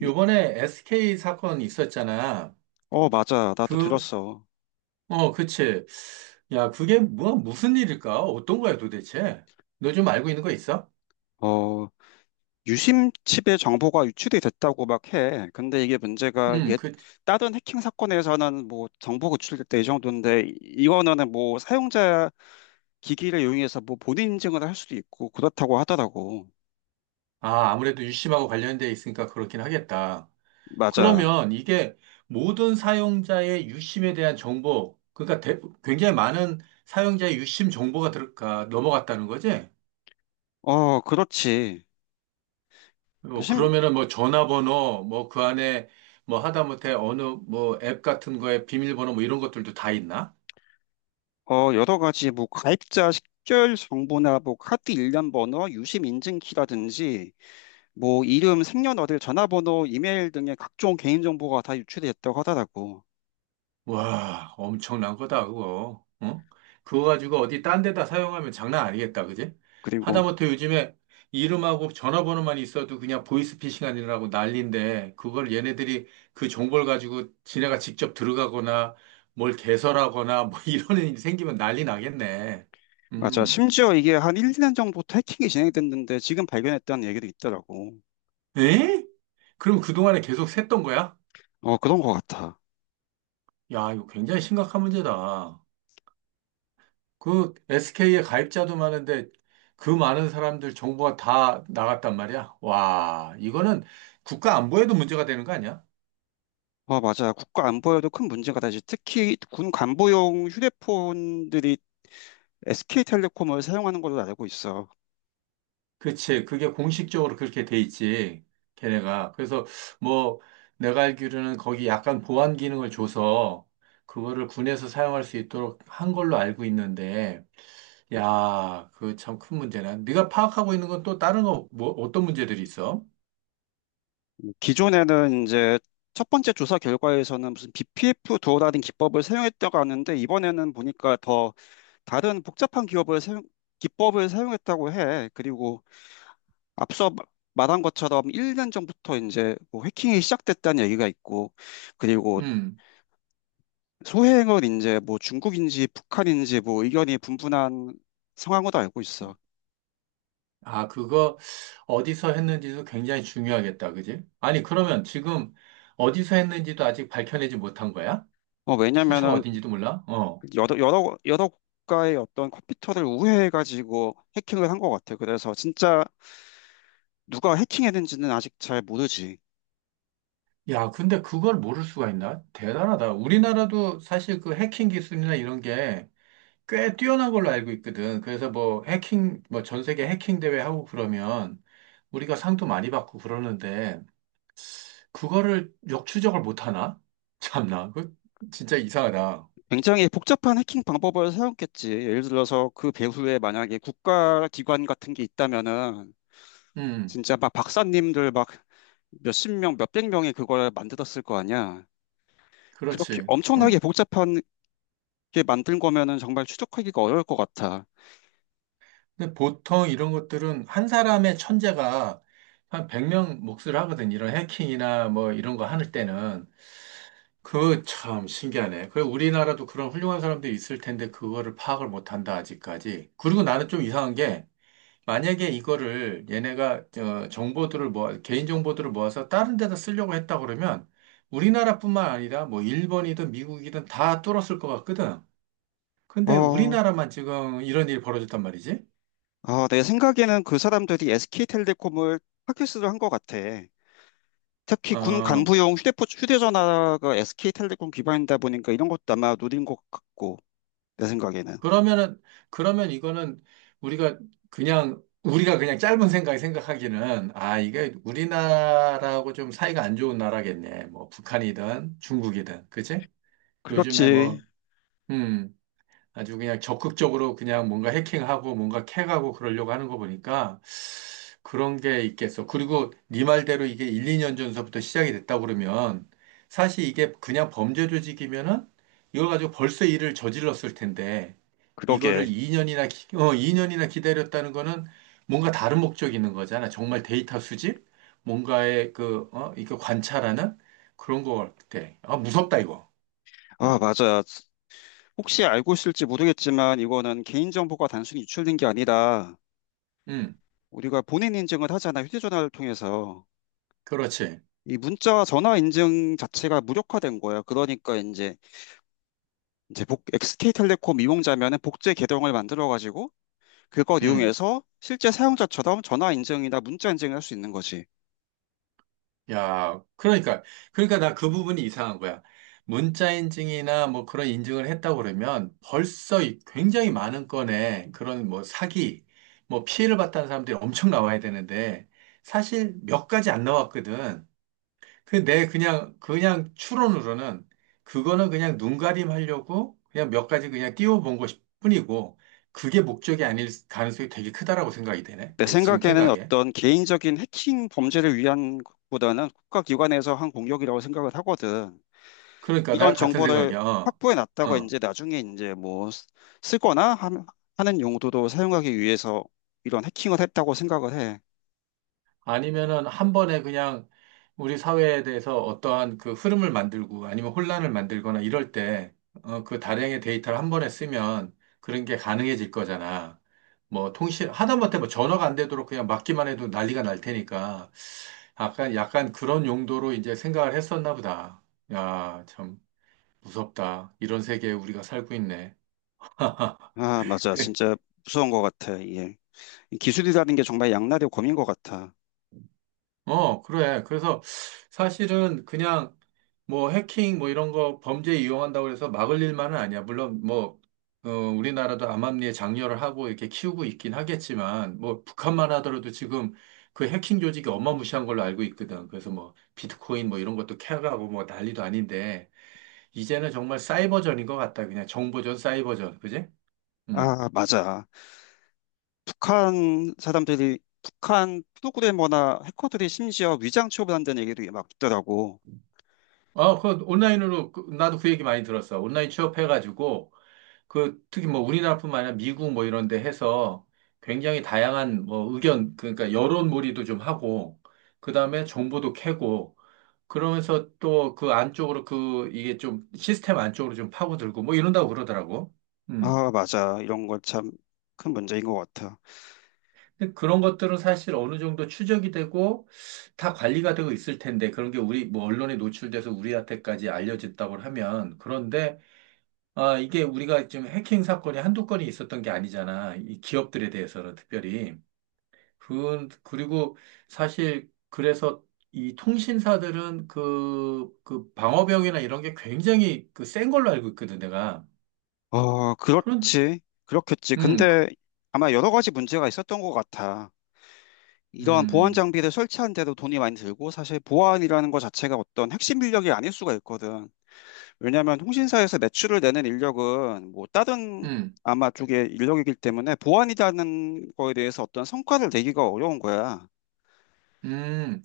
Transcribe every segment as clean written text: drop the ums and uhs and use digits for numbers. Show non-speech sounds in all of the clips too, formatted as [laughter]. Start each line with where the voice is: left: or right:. left: 이-
right: 요번에 SK 사건 있었잖아.
left: 어, 맞아. 나도
right: 그,
left: 들었어.
right: 어, 그치. 야, 그게 뭐, 무슨 일일까? 어떤 거야, 도대체? 너 좀 알고 있는 거 있어?
left: 어, 유심칩의 정보가 유출이 됐다고 막 해. 근데 이게 문제가 옛
right: 그,
left: 다른 해킹 사건에서는 뭐 정보가 유출될 때 이 정도인데 이거는 뭐 사용자 기기를 이용해서 뭐 본인 인증을 할 수도 있고 그렇다고 하더라고.
right: 아, 아무래도 유심하고 관련돼 있으니까 그렇긴 하겠다.
left: 맞아.
right: 그러면 이게 모든 사용자의 유심에 대한 정보, 그러니까 굉장히 많은 사용자의 유심 정보가 넘어갔다는 거지?
left: 어, 그렇지. 그
right: 뭐,
left: 심,
right: 그러면은 뭐 전화번호, 뭐 그 안에 뭐 하다못해 어느 뭐 앱 같은 거에 비밀번호 뭐 이런 것들도 다 있나?
left: 어, 여러 가지 뭐 가입자 식별 정보나 뭐 카드 일련 번호, 유심 인증키라든지 뭐 이름, 생년월일, 전화번호, 이메일 등의 각종 개인정보가 다 유출이 됐다고 하더라고.
right: 와, 엄청난 거다, 그거. 어? 그거 가지고 어디 딴 데다 사용하면 장난 아니겠다, 그지?
left: 그리고
right: 하다못해 요즘에 이름하고 전화번호만 있어도 그냥 보이스피싱 아니라고 난리인데, 그걸 얘네들이 그 정보를 가지고 지네가 직접 들어가거나 뭘 개설하거나 뭐 [laughs] 이런 일이 생기면 난리 나겠네.
left: 맞아.
right: 음.
left: 심지어 이게 한 1, 2년 전부터 해킹이 진행됐는데 지금 발견했다는 얘기도 있더라고.
right: 에? 그럼 그동안에 계속 샜던 거야?
left: 어, 그런 것 같아.
right: 야, 이거 굉장히 심각한 문제다. 그 SK에 가입자도 많은데 그 많은 사람들 정보가 다 나갔단 말이야. 와, 이거는 국가 안보에도 문제가 되는 거 아니야?
left: 어, 맞아. 국가 안보에도 큰 문제가 되지. 특히 군 간부용 휴대폰들이 SK텔레콤을 사용하는 걸로 알고 있어.
right: 그치. 그게 공식적으로 그렇게 돼 있지. 걔네가. 그래서 뭐 내가 알기로는 거기 약간 보안 기능을 줘서 그거를 군에서 사용할 수 있도록 한 걸로 알고 있는데, 야, 그 참 큰 문제네. 네가 파악하고 있는 건 또 다른 거, 뭐, 어떤 문제들이 있어?
left: 기존에는 이제 첫 번째 조사 결과에서는 무슨 BPF 도어라는 기법을 사용했다고 하는데 이번에는 보니까 더 다른 복잡한 기업을 사용, 기법을 사용했다고 해. 그리고 앞서 말한 것처럼 1년 전부터 이제 뭐 해킹이 시작됐다는 얘기가 있고, 그리고
right: 음.
left: 소행은 이제 뭐 중국인지 북한인지 뭐 의견이 분분한 상황으로 알고 있어.
right: 아, 그거 어디서 했는지도 굉장히 중요하겠다, 그지? 아니, 그러면 지금 어디서 했는지도 아직 밝혀내지 못한 거야? 출처가
left: 왜냐면은
right: 어딘지도 몰라? 어.
left: 여러 국가의 어떤 컴퓨터를 우회해가지고 해킹을 한 것 같아. 그래서 진짜 누가 해킹했는지는 아직 잘 모르지.
right: 야, 근데 그걸 모를 수가 있나? 대단하다. 우리나라도 사실 그 해킹 기술이나 이런 게 꽤 뛰어난 걸로 알고 있거든. 그래서 뭐 해킹, 뭐 전 세계 해킹 대회 하고 그러면 우리가 상도 많이 받고 그러는데 그거를 역추적을 못 하나? [laughs] 참나, 그 진짜 이상하다.
left: 굉장히 복잡한 해킹 방법을 사용했겠지. 예를 들어서 그 배후에 만약에 국가기관 같은 게 있다면은
right: 음,
left: 진짜 막 박사님들 막 몇십 명, 몇백 명이 그걸 만들었을 거 아니야. 그렇게
right: 그렇지.
left: 엄청나게
right: 응.
left: 복잡한 게 만든 거면은 정말 추적하기가 어려울 것 같아.
right: 근데 보통 이런 것들은 한 사람의 천재가 한 100명 몫을 하거든. 이런 해킹이나 뭐 이런 거 하는 때는. 그거 참 신기하네. 그 우리나라도 그런 훌륭한 사람들이 있을 텐데 그거를 파악을 못 한다, 아직까지. 그리고 나는 좀 이상한 게 만약에 이거를 얘네가 어, 정보들을 모아, 개인 정보들을 모아서 다른 데다 쓰려고 했다 그러면 우리나라뿐만 아니라 뭐 일본이든 미국이든 다 뚫었을 것 같거든. 근데
left: 어,
right: 우리나라만 지금 이런 일이 벌어졌단 말이지.
left: 어, 내 생각에는 그 사람들이 SK텔레콤을 타깃으로 한 것 같아. 특히 군
right: 어,
left: 간부용 휴대폰, 휴대전화가 SK텔레콤 기반이다 보니까 이런 것도 아마 노린 것 같고. 내 생각에는.
right: 그러면은, 그러면 이거는 우리가 그냥, 우리가 그냥 짧은 생각에 생각하기는, 아, 이게 우리나라하고 좀 사이가 안 좋은 나라겠네. 뭐, 북한이든 중국이든. 그치? 요즘에
left: 그렇지.
right: 뭐, 음, 아주 그냥 적극적으로 그냥 뭔가 해킹하고 뭔가 캐가고 그러려고 하는 거 보니까 그런 게 있겠어. 그리고 네 말대로 이게 1, 2년 전서부터 시작이 됐다 그러면 사실 이게 그냥 범죄 조직이면은 이걸 가지고 벌써 일을 저질렀을 텐데
left: 그러게.
right: 이거를 2년이나 어, 이 년이나 기다렸다는 거는 뭔가 다른 목적이 있는 거잖아. 정말 데이터 수집? 뭔가의 그, 어, 이거 관찰하는 그런 거 같아. 아, 무섭다, 이거.
left: 아,
right: 어,
left: 맞아. 혹시 알고 있을지 모르겠지만 이거는 개인정보가 단순히 유출된 게 아니라
right: 음,
left: 우리가 본인 인증을 하잖아. 휴대전화를 통해서.
right: 그렇지.
left: 이 문자와 전화 인증 자체가 무력화된 거야. 그러니까 이제 복 SK텔레콤 이용자면은 복제 계정을 만들어 가지고 그걸
right: 음.
left: 이용해서 실제 사용자처럼 전화 인증이나 문자 인증을 할 수 있는 거지.
right: 야, 그러니까, 그러니까 나 그 부분이 이상한 거야. 문자 인증이나 뭐 그런 인증을 했다고 그러면 벌써 이 굉장히 많은 건의 그런 뭐 사기, 뭐 피해를 봤다는 사람들이 엄청 나와야 되는데 사실 몇 가지 안 나왔거든. 근데 내 그냥, 그냥 추론으로는 그거는 그냥 눈가림 하려고 그냥 몇 가지 그냥 띄워본 것 뿐이고 그게 목적이 아닐 가능성이 되게 크다라고 생각이 되네.
left: 내
right: 내 지금
left: 생각에는
right: 생각에.
left: 어떤 개인적인 해킹 범죄를 위한 것보다는 국가기관에서 한 공격이라고 생각을 하거든.
right: 그러니까 나
left: 이런
right: 같은
left: 정보를
right: 생각이야. 어.
left: 확보해 놨다가
right: 어.
left: 이제 나중에 이제 뭐 쓰거나 하는 용도도 사용하기 위해서 이런 해킹을 했다고 생각을 해.
right: 아니면은 한 번에 그냥 우리 사회에 대해서 어떠한 그 흐름을 만들고 아니면 혼란을 만들거나 이럴 때, 어, 그 다량의 데이터를 한 번에 쓰면 그런 게 가능해질 거잖아. 뭐 통신, 하다못해 뭐 전화가 안 되도록 그냥 막기만 해도 난리가 날 테니까 약간, 약간 그런 용도로 이제 생각을 했었나 보다. 야, 참 무섭다. 이런 세계에 우리가 살고 있네.
left: 아, 맞아.
right: [laughs]
left: 진짜 무서운 것 같아. 이게. 이 기술이라는 게 정말 양날의 검인 것 같아.
right: 어, 그래. 그래서 사실은 그냥 뭐 해킹 뭐 이런 거 범죄 이용한다고 해서 막을 일만은 아니야. 물론 뭐, 어, 우리나라도 암암리에 장려를 하고 이렇게 키우고 있긴 하겠지만, 뭐 북한만 하더라도 지금 그 해킹 조직이 어마무시한 걸로 알고 있거든. 그래서 뭐 비트코인 뭐 이런 것도 캐가고 뭐 난리도 아닌데, 이제는 정말 사이버전인 것 같다. 그냥 정보전, 사이버전. 그지? 음.
left: 아, 맞아. 북한 사람들이, 북한 프로그래머나 해커들이 심지어 위장 취업을 한다는 얘기도 막 있더라고.
right: 아, 그 온라인으로, 나도 그 얘기 많이 들었어. 온라인 취업해가지고, 그 특히 뭐 우리나라뿐만 아니라 미국 뭐 이런 데 해서 굉장히 다양한 뭐 의견 그러니까 여론몰이도 좀 하고 그다음에 정보도 캐고 그러면서 또 그 안쪽으로 그 이게 좀 시스템 안쪽으로 좀 파고들고 뭐 이런다고 그러더라고. 음.
left: 아, 맞아. 이런 거 참 큰 문제인 것 같아.
right: 근데 그런 것들은 사실 어느 정도 추적이 되고 다 관리가 되고 있을 텐데 그런 게 우리 뭐 언론에 노출돼서 우리한테까지 알려졌다고 하면 그런데 아 이게 우리가 지금 해킹 사건이 한두 건이 있었던 게 아니잖아. 이 기업들에 대해서는 특별히. 그, 그리고 사실 그래서 이 통신사들은 그, 그 방어병이나 이런 게 굉장히 그 센 걸로 알고 있거든, 내가.
left: 어,
right: 그런,
left: 그렇지. 그렇겠지.
right: 그-
left: 근데 아마 여러 가지 문제가 있었던 것 같아. 이러한 보안
right: 음,
left: 장비를 설치하는데도 돈이 많이 들고 사실 보안이라는 것 자체가 어떤 핵심 인력이 아닐 수가 있거든. 왜냐하면 통신사에서 매출을 내는 인력은 뭐 다른
right: 음,
left: 아마 쪽의 인력이기 때문에 보안이라는 거에 대해서 어떤 성과를 내기가 어려운 거야.
right: 음.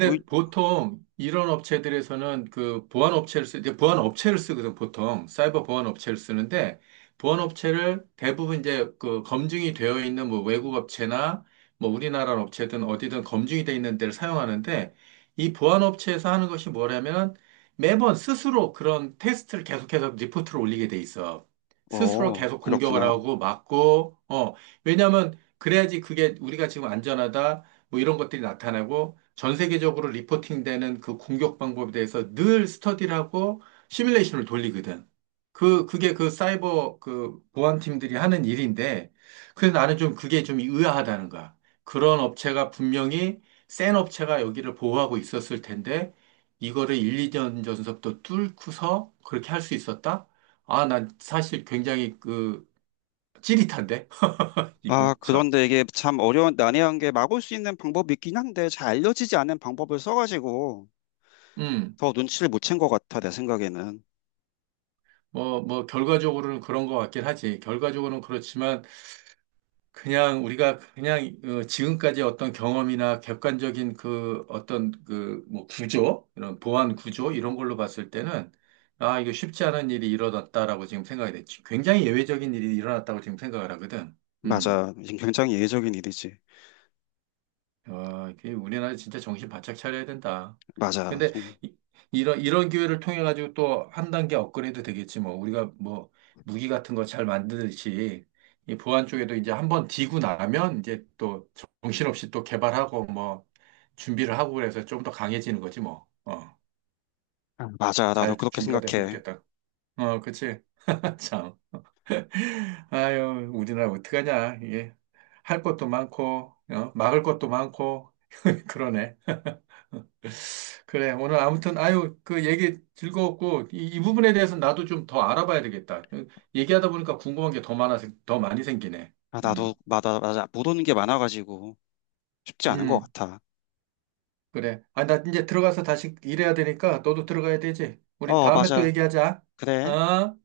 left: 오이-
right: 보통 이런 업체들에서는 그 보안 업체를 이제 보안 업체를 쓰거든, 보통. 사이버 보안 업체를 쓰는데, 보안 업체를 대부분 이제 그 검증이 되어 있는 뭐 외국 업체나 뭐 우리나라 업체든 어디든 검증이 되어 있는 데를 사용하는데, 이 보안 업체에서 하는 것이 뭐냐면, 매번 스스로 그런 테스트를 계속해서 리포트를 올리게 돼 있어. 스스로
left: 어,
right: 계속 공격을
left: 그렇구나.
right: 하고 막고, 어, 왜냐면 그래야지 그게 우리가 지금 안전하다, 뭐 이런 것들이 나타나고, 전 세계적으로 리포팅되는 그 공격 방법에 대해서 늘 스터디를 하고 시뮬레이션을 돌리거든. 그, 그게 그 사이버 그 보안팀들이 하는 일인데, 그래서 나는 좀 그게 좀 의아하다는 거야. 그런 업체가 분명히 센 업체가 여기를 보호하고 있었을 텐데, 이거를 1, 2년 전서부터 뚫고서 그렇게 할 수 있었다? 아, 난 사실 굉장히 그 찌릿한데? [laughs]
left: 아,
right: 이거, 참.
left: 그런데 이게 참 어려운, 난해한 게 막을 수 있는 방법이 있긴 한데 잘 알려지지 않은 방법을 써가지고
right: 음,
left: 더 눈치를 못 챈 것 같아, 내 생각에는.
right: 뭐, 뭐, 결과적으로는 그런 것 같긴 하지. 결과적으로는 그렇지만, 그냥 우리가 그냥 어, 지금까지 어떤 경험이나 객관적인 그 어떤 그 뭐 구조, 이런 보안 구조 이런 걸로 봤을 때는 아, 이거 쉽지 않은 일이 일어났다라고 지금 생각이 됐지. 굉장히 예외적인 일이 일어났다고 지금 생각을 하거든. 음.
left: 맞아. 굉장히 예외적인 일이지.
right: 와, 이게 우리나라 진짜 정신 바짝 차려야 된다.
left: 맞아.
right: 근데 이, 이런 이런 기회를 통해 가지고 또 한 단계 업그레이드 되겠지 뭐. 우리가 뭐 무기 같은 거 잘 만드듯이 이 보안 쪽에도 이제 한번 디고 나면 이제 또 정신없이 또 개발하고 뭐 준비를 하고 그래서 좀 더 강해지는 거지 뭐. 어.
left: 아, 맞아. 나도
right: 잘
left: 그렇게
right: 준비가 됐으면
left: 생각해.
right: 좋겠다. 어, 그치? [laughs] 참. 아유, 우리나라 어떡하냐. 이게 할 것도 많고, 어? 막을 것도 많고, [laughs] 그러네. 그래. 오늘 아무튼, 아유, 그 얘기 즐거웠고, 이, 이 부분에 대해서 나도 좀 더 알아봐야 되겠다. 얘기하다 보니까 궁금한 게 더 많아, 더 많이 생기네.
left: 아, 나도,
right: 음,
left: 맞아, 맞아. 못 오는 게 많아가지고 쉽지 않은 것
right: 음,
left: 같아.
right: 그래. 아, 나 이제 들어가서 다시 일해야 되니까 너도 들어가야 되지. 우리
left: 어,
right: 다음에 또
left: 맞아.
right: 얘기하자.
left: 그래.
right: 어?